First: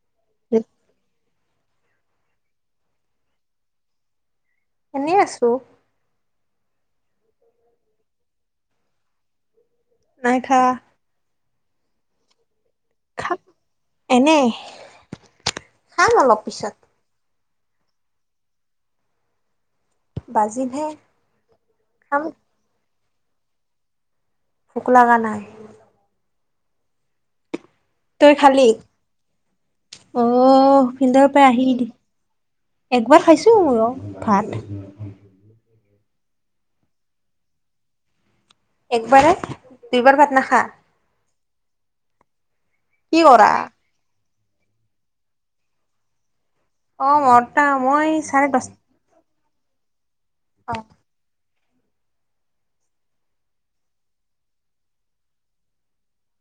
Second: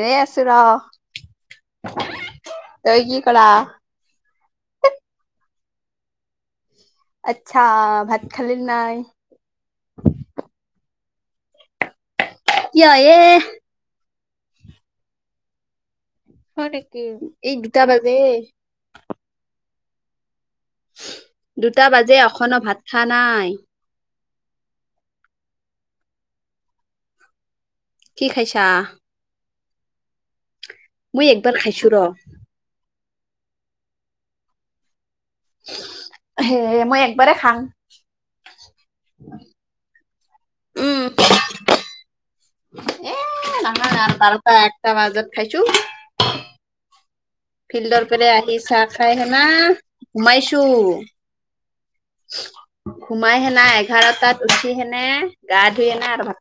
এনে আছৰা তৈ কি কলা এনেই আছো আচ্ছা ভাত খালী নাই নাইখা ক এ খাম এনে খাম অলপ হয় পিছত নেক ইগদাবাদে বাজিমহে দুটা বাজে খাম অখো ভাত খা নাই ফুোক লাগ নাই কি খাইছা আহ মই ফিন্দাৰ পৰাই একবাৰ আহিল খাইছো দে ৰ একবাৰ খাইছোঁ ম ভাল সে মই একবাৰেই খাম একবাৰে দুইবাৰ ভাত নাখা উম এ কি কৰা নহয় বাৰটা একটা বজাত খাইছো অ মৰটা ফিল্ডৰ মই পেৰে চাৰে আহি দহ চাহ খাই হেনাা সোমাইছো অ সোমাই সেনা এঘাৰটাত উঠি সেনে গা ধুই কিনে আৰু ভ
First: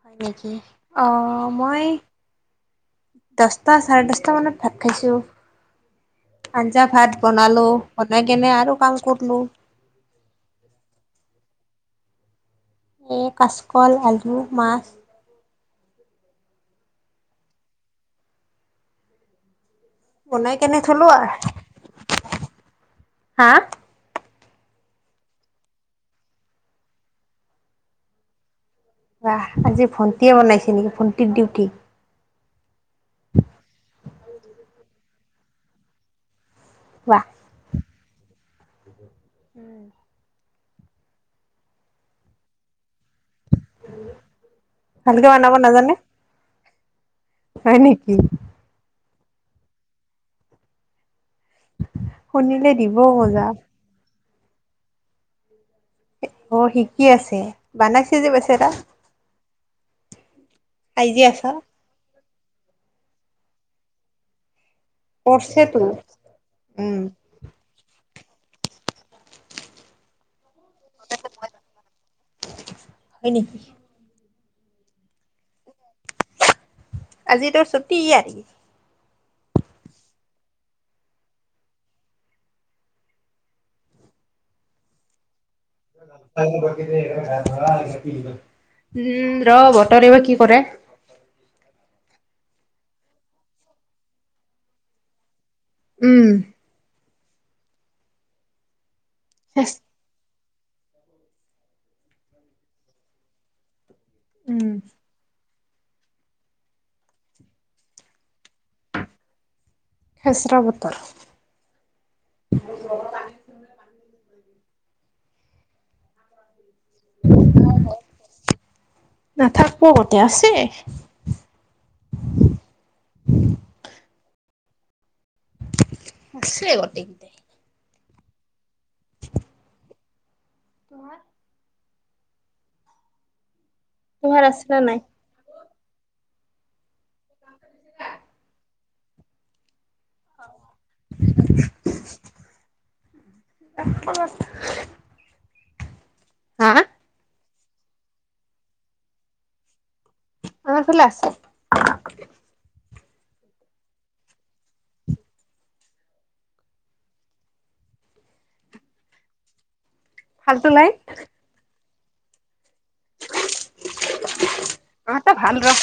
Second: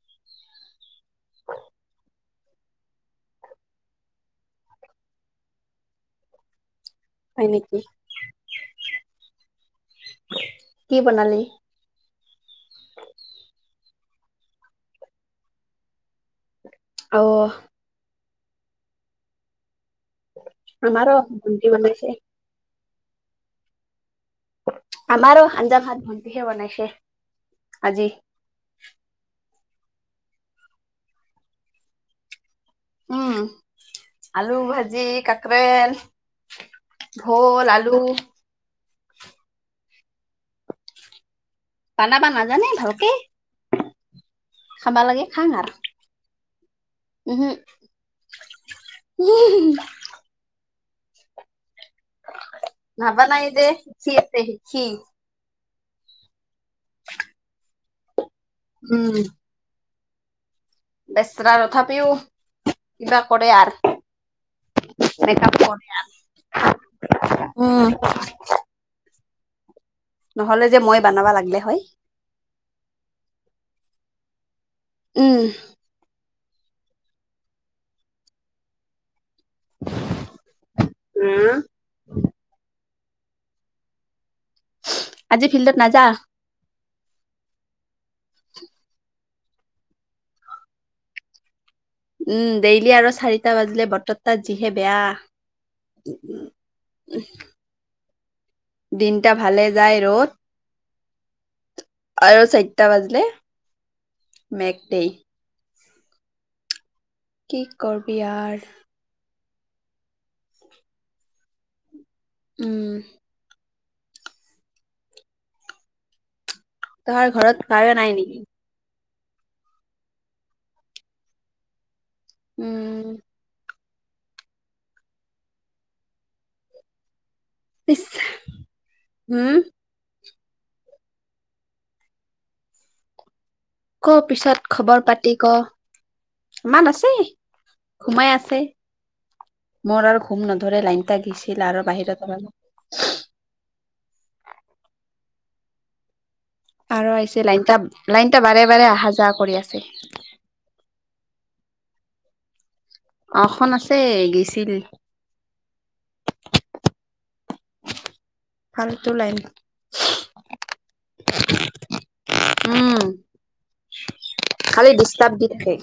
হয় নেকি অ মই দশটা চাৰে দশটা মানত ভাত খাইছো এতিয়া ভাত হয় বনালো নেকি বনাই কেনে আৰু কাম কৰলো। কি বনালি এই কাচকল আলু মাছ। আহ বনাই কেনে থলো আমাৰো আৰু ভন্টি বনাইছে হা আমাৰো আঞ্জা হাত ভণ্টিহে বনাইছে আজি বাহ আজি ভণ্টিয়ে বনাইছে নেকি ভণ্টিত দিউটি উম আলু ভাজি কাকৰেল বাহ ভল আলু উম বানাবা নাজানে ভালকে খাবা লাগে ভালকে খাং বনাব আৰ নাজানে? হয় নেকি উম শুনিলে দিব নবনাই মজা যে শিকি আছে শিকি। অ শিকি আছে বানাইছে যে পিছে এটা। উম আছা বেচৰা তথাপিও কিবা কৰে আৰু। কৰছেতো উম [unintelligible] নহ'লে যে মই বনাবা লাগিল হয় [unintelligible] হয় নেকি? উম। আজি তোৰ চুটি, উ [unintelligible] আজি ফিল্ডত নাযা [unintelligible] বতৰে বা কি কৰে??? উম ডেইলি আৰু চাৰিটা বাজিলে বতৰ তাত যিহে বেয়া উম দিনটা ভালে যায় ৰ'দ। আৰু চাৰিটা বাজিলে। উম মেকনে [unintelligible] কি কৰিবি আৰু,, খেচৰা বতৰ, উম তহাৰ ঘৰত কাৰেণ্ট নাই নেকি? নাথাকিব গতে আছে,, উম আছে গটেইকট উম তোমাৰ [unintelligible] ক তোমাৰ পিছত আছে না নাই খবৰ পাতি ক ইমান আছে? সোমাই আছে। মোৰ আৰু ঘুম নধৰে লাইনটা গিছিল আৰু বাহিৰত অলাল [unintelligible] হা আৰু আহিছে লাইনটা লাইনটা বাৰে বাৰে অহা যোৱা কৰি আছে। আমাৰ ফালে আছে। অ খন আছে গিছিল। ফালটো লাইন ফালটো লাই উম খালি আমাৰতো ডিষ্টাৰ্ব দি ভাল ৰ থাকে।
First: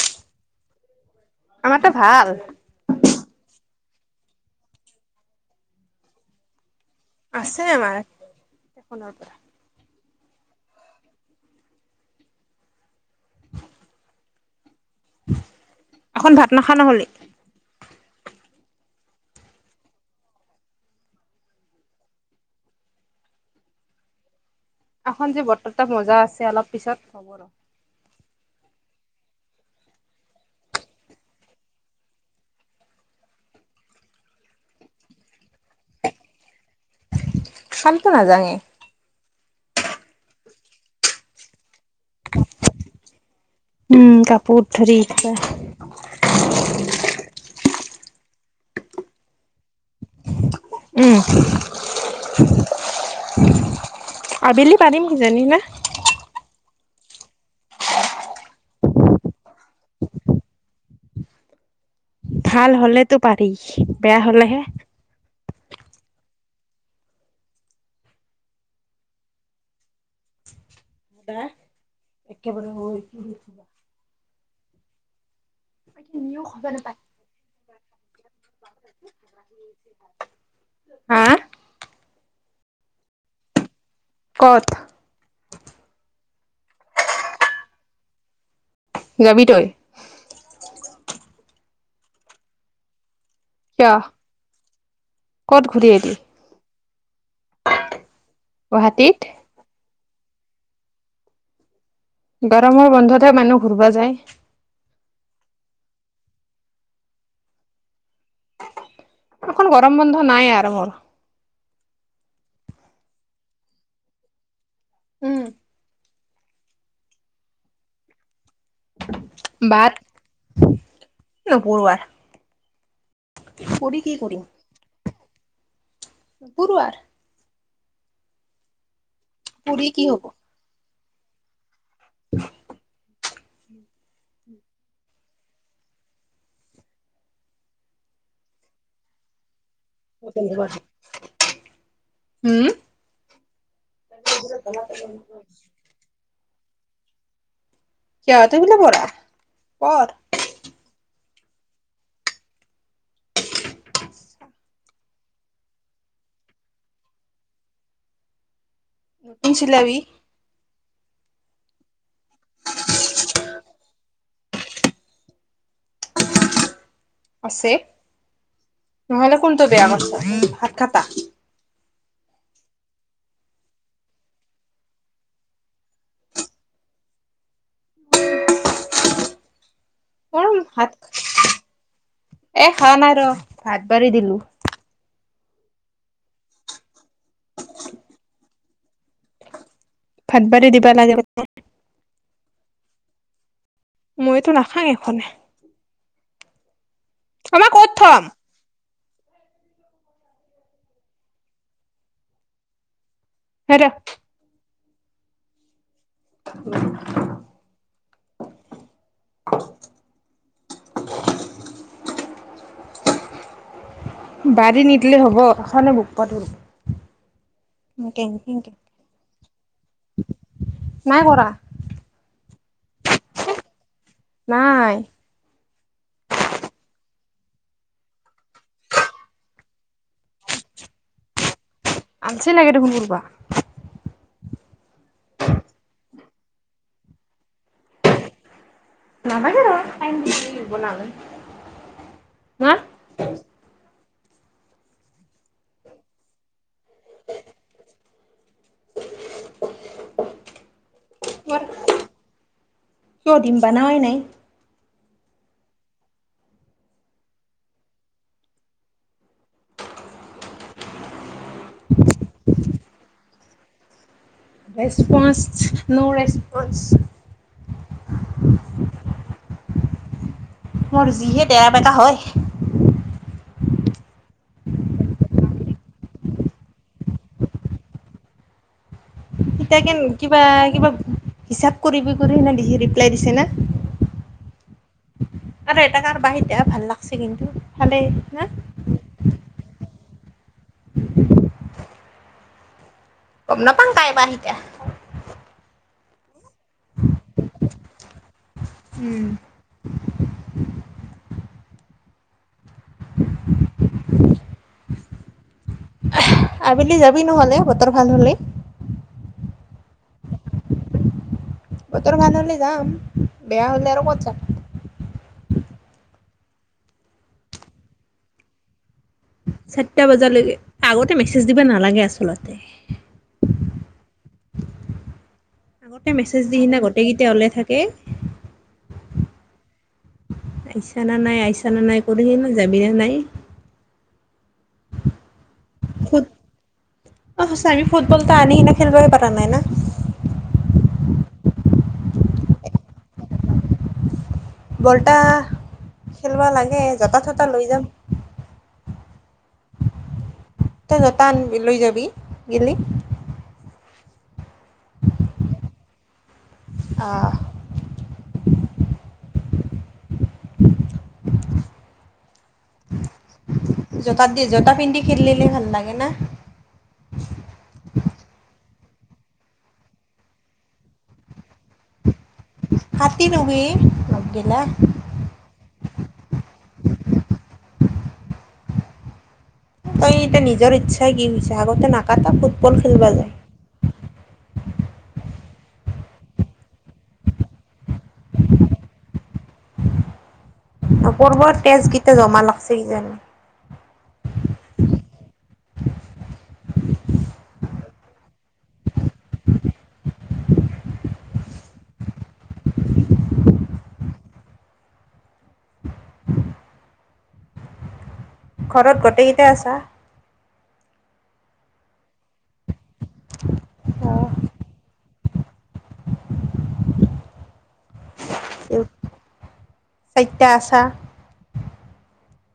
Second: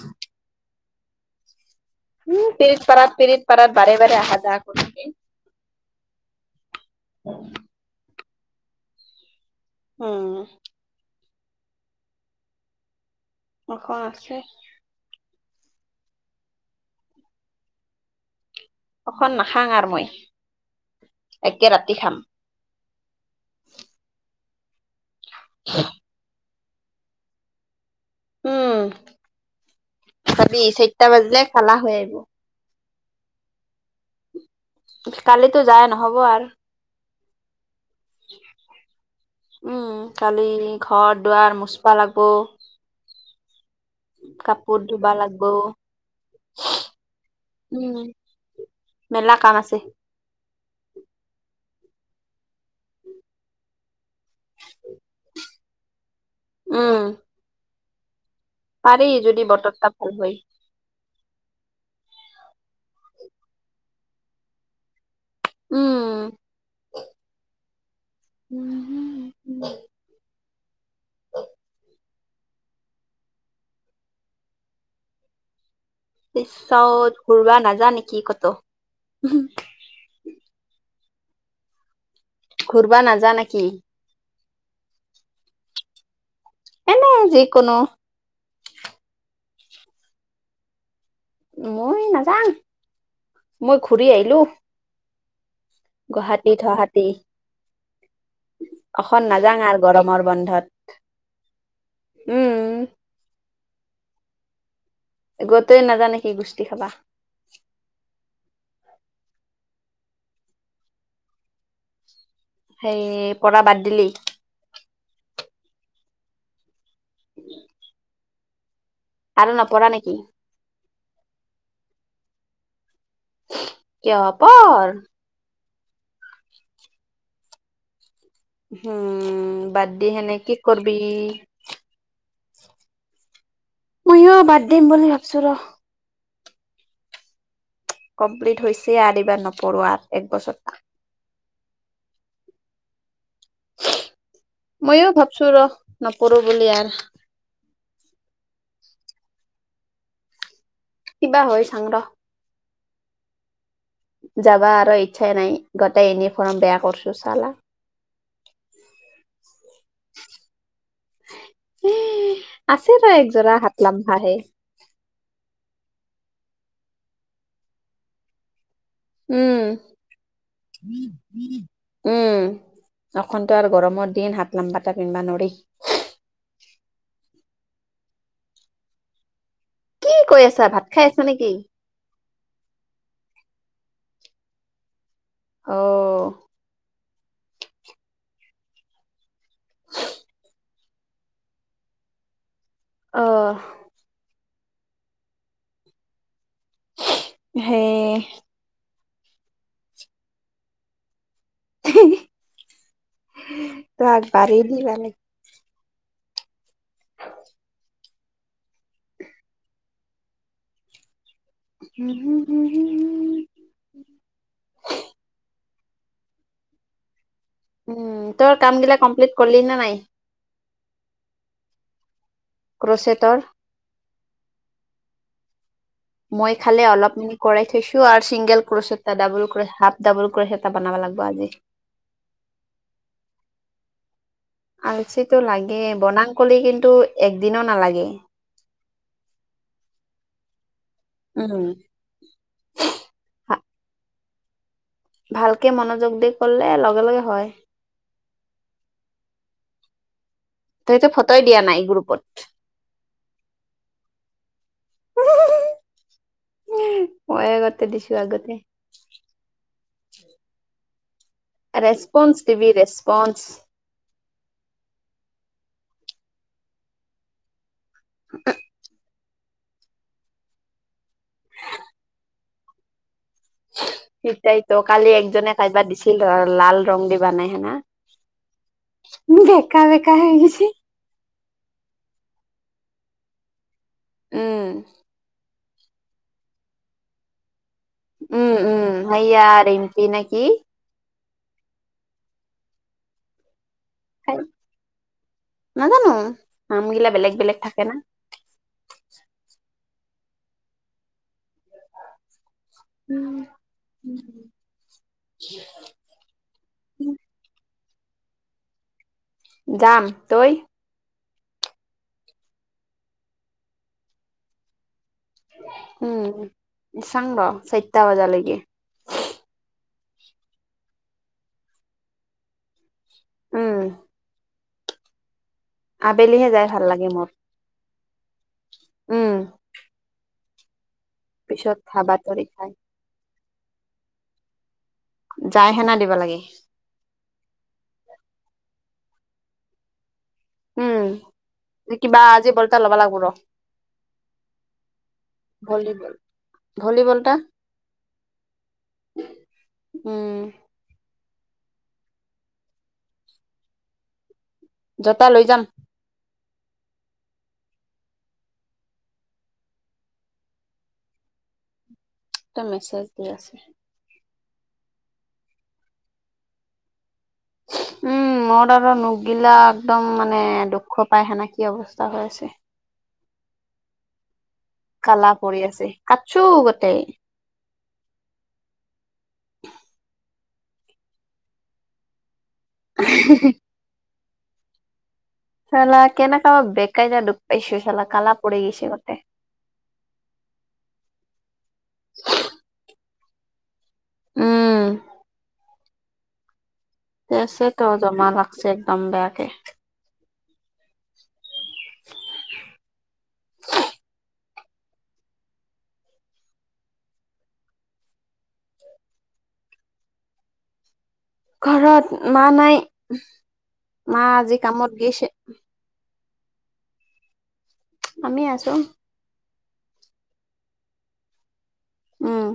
আমাৰতো ভাল উম পৰিত পাৰাত পৰিত পাৰাত বাৰে বাৰে আহা যাহা কৰি থাকে। আছে আমাৰ এখনৰ পৰা। উম অসমখ আছে। এখন ভাত নাখা নহ'লে? অখন নাখাং আৰু মই এতিয়া ৰাতি খাম। এখন যে বতৰ তাত মজা আছে অলপ পিছত হ'ব ৰ উম পাবি চাৰিটা বাজিলে খালা হৈ আহিব কালিতো যায় নহব আৰু? শান্ত ন জাঙে। উম কালি ঘৰ দুৱাৰ মুোচপা লাগ। উম, কাপোৰ ধৰি ধুবা লাগিব উম। মেলা কাম আছে। উম আবেলি পাৰিম সিজানি ন। উম পি যদি বতৰটা ভাল হয় ভাল হলেতো পাৰি বেয়া হলেহে উম উম হ এ একেবাৰে পিছ ঘুৰবা নাযা নেকি কতো হা ঘুৰবা নাজা নে কি কত এনে যিকোনো যাবি তই মই নাজাঙ মই কিয় ঘূৰি আহিলো ক'ত ঘূৰি আহিলি? গুৱাহাটী থাহাটী গুৱাহাটীত? অ নাযাওঁ আৰু গৰমৰ বন্ধত উম গৰমৰ বন্ধতহে মানুহ ঘূৰবা যায় [unintelligible] নাজানে কি গোষ্ঠী খাবা এখন গৰম বন্ধ নাই আৰু মোৰ সেই পৰা বাদ দিলি উম উ আৰু নপঢ়া নেকি নপ ঢ়োৱা কিয় পঢ় [unintelligible] উম পঢ়ি বাদ কি দি হ'ব? সেনে কি কৰবি [unintelligible] মইয়ো বাদ দিম বুলি ভাবিছো ৰ কমপ্লিট হৈছে আৰু এইবাৰ নপঢোৱাৰ এক বছৰ হম ময়ো কল ভাবছো ৰ নপঢ়ো বুলি আৰ কিয় তই এইগিলা পঢ়া পৰ কিবা হয় চাং ৰ যাবা আৰু ইচ্ছাই নাই গোটেই এনিফৰ্ম বেয়া কৰিছো চালা নিচিলাবি আছে ৰ একযোৰা হাত লামভাহে আছে নহলে উম কোনটো বেয়া কথা হাত খাতা উম অন্তো আৰু গৰমৰ দিন হাত লাম্পা এটা পিন্ধবা নোৱাৰি। [inaudible] কি কৈ আছা ভাত হাত খাই আছা নেকি এ খোৱা নাই ৰ হাত বাঢাৰ়ি দিলো অহ ভাতবাৰী দিবা লাগে ম অহ মইতো নাখাং এখনে আমাৰ ক'ত সেই থম হেৰ [inaudible] উ, [unintelligible] উম হুম হম হ হ। এখনৰ বুক পাত উম তোৰ কামগিলা কমপ্লিট কৰিলি নে নাই নাই কৰা। ক্ৰচটৰ নাই। মই খালে অলপ মিনি কৰাই থৈছো আৰু চিংগেল কৰিছ এটা ডাবল কৰি হাফ ডাবল কৰি স এটা বনাবা লাগিব আজি আনচে লাগে দেখোন কৰ পৰা আলচিতটো লাগে বনাং কলি কিন্তু একদিনো নালাগে নভাগে ৰ উম [inaudible] ভা- ভালকে মনোযোগ দি কৰিলে লগে লগে হয় তইতো ফটোই দিয়া নাই গ্ৰুপত কিয় দিম ব নাৱাই নাই উ উ মই আগতে দিছো আগতে response TV response response no response [inaudible] মোৰ যিহে তেৰা বেকা হয় সেইটাইতো কালি একজনে কাইবা দিছিল ধৰ লাল ৰং দিব নাই হোনা। এতিয়া বেকা কেন বেকা কিবা হৈছে কিবা হিচাপ কৰিবি কৰি কৰি ন দি ৰিপ্লাই দিছে না উম আৰু এটা কাৰ বাহিতে ভাল লাগছে কিন্তু ভালেই না উম উম সয়াৰ এম্পি নে কি গম নাপাওঁ তাইব এতিয়া। নাজানো নামগিলা বেলেগ বেলেগ থাকে ন উম। উম আবেলি যাবি নহলে বতৰ ভাল হলেই যাম তই বতৰ খানলৈ যাম বেয়া হলে আৰু ক'ত যাম উম চং ৰ চতটা বজালেকে চাৰিটা বজালৈকে আগতে মেছেজ দিব নালাগে আচলতে। উম আগতে মেছেজ আবেলিহে দি যাই সিনা ভাল লাগে গোটেইকেইট মোৰ ওলে থাকে উম আহিছানা নাই - পিছত আহিছানা নাই খাবা কৰিহি তৰি না খাই যাবিনে নাই। যাই সেনা দিব খুত লাগে অহ সঁচা আমি ফুটবল এটা আনি কেনে খেলুৱৈ পতা নাই না উম কিবা আজি বলটা ল'ব লাগব ৰ বলটা ভলীবল খেলোৱা লাগে যত ভলীবলটা তত লৈ যাম। উম, তই যতা আন লৈ যাবি গিলি জতা লৈ যাম। অহ ', [inaudible] এটা মেছেজ দি আছে। তাত দি জোতা পিন্ধি খেলিলিলে ভাল লাগে না। উম, ম তাৰ নখগিলা একদম মানে দুখ পায় সেনাকি অৱস্থা হৈ আছে কাটি লবি নখ গিলা। তেই তই এতিয়া নিজৰ ইচ্ছাই কি হৈছে আগতে নাকাটা ফুটবল খেলিবা যায় চালা কেনেকব বোই ন দুপ পাইছো চাল কালাপুৰেগিছে গতে। [inaudible] ক'ৰবাত তেজ কেইটা জমা লাগছে কিজানি উম দেছে তেও জমা লাগছে একদম বেয়াকে। ঘৰত গোটেইকেইটাই আছা। ঘৰত মা নাই মা অহ আজি কামত গৈছে আমি আছো চাইটা আছা উম,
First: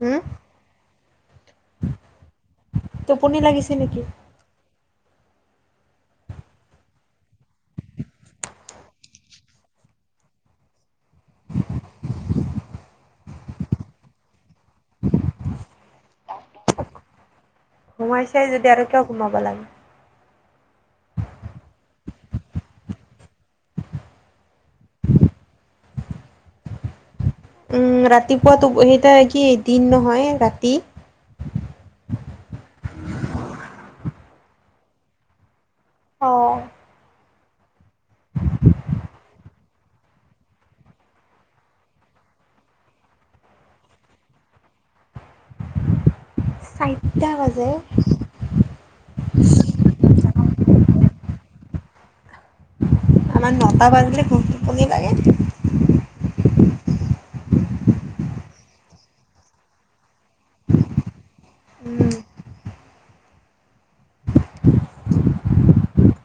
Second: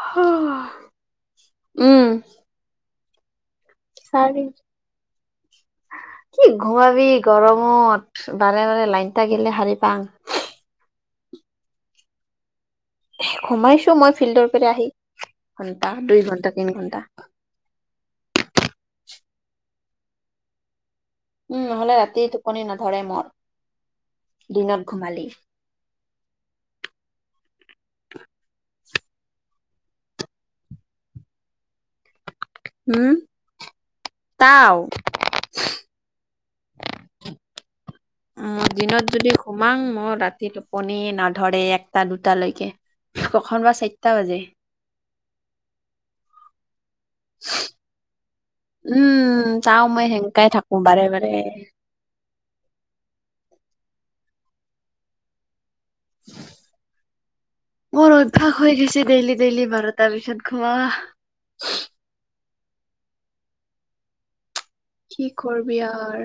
হুম উম পনি লাগিছে নেকি। চাৰি [inaudible] কি ঘোমাবি গৰমত বাৰে বাৰে লাইটা গেলে শাৰী পাং [inaudible] সোমাইছো মই ফিল্ডৰ পৰা আহি ঘন্টা দুই ঘন্টা তিনি ঘণ্টা। সোমাই চাই যদি আৰু কিয় সোমাব লাগে। উম নহলে ৰাতি টোপনি নধৰে মৰ দিনত ঘুমালি। উম, ৰাতিপুৱাতো সেইটো কি দিন নহয় ৰাতি। উম তাও অ অ দিনত যদি উমাং মই ৰাতি টোপনি নাধৰে একটা দুটালৈকে। কখন বা চাৰিটা বাজে। চাই উম, চাও মই সেনেকাই থাকো বাৰে - বাৰে। আমাৰ নটা বান্ধে কন লাগে মোৰ অভ্যাস হৈ গৈছে ডেইলি ডেইলি ভাৰতৰ পিছত খোমা উম কি কৰবি আৰ।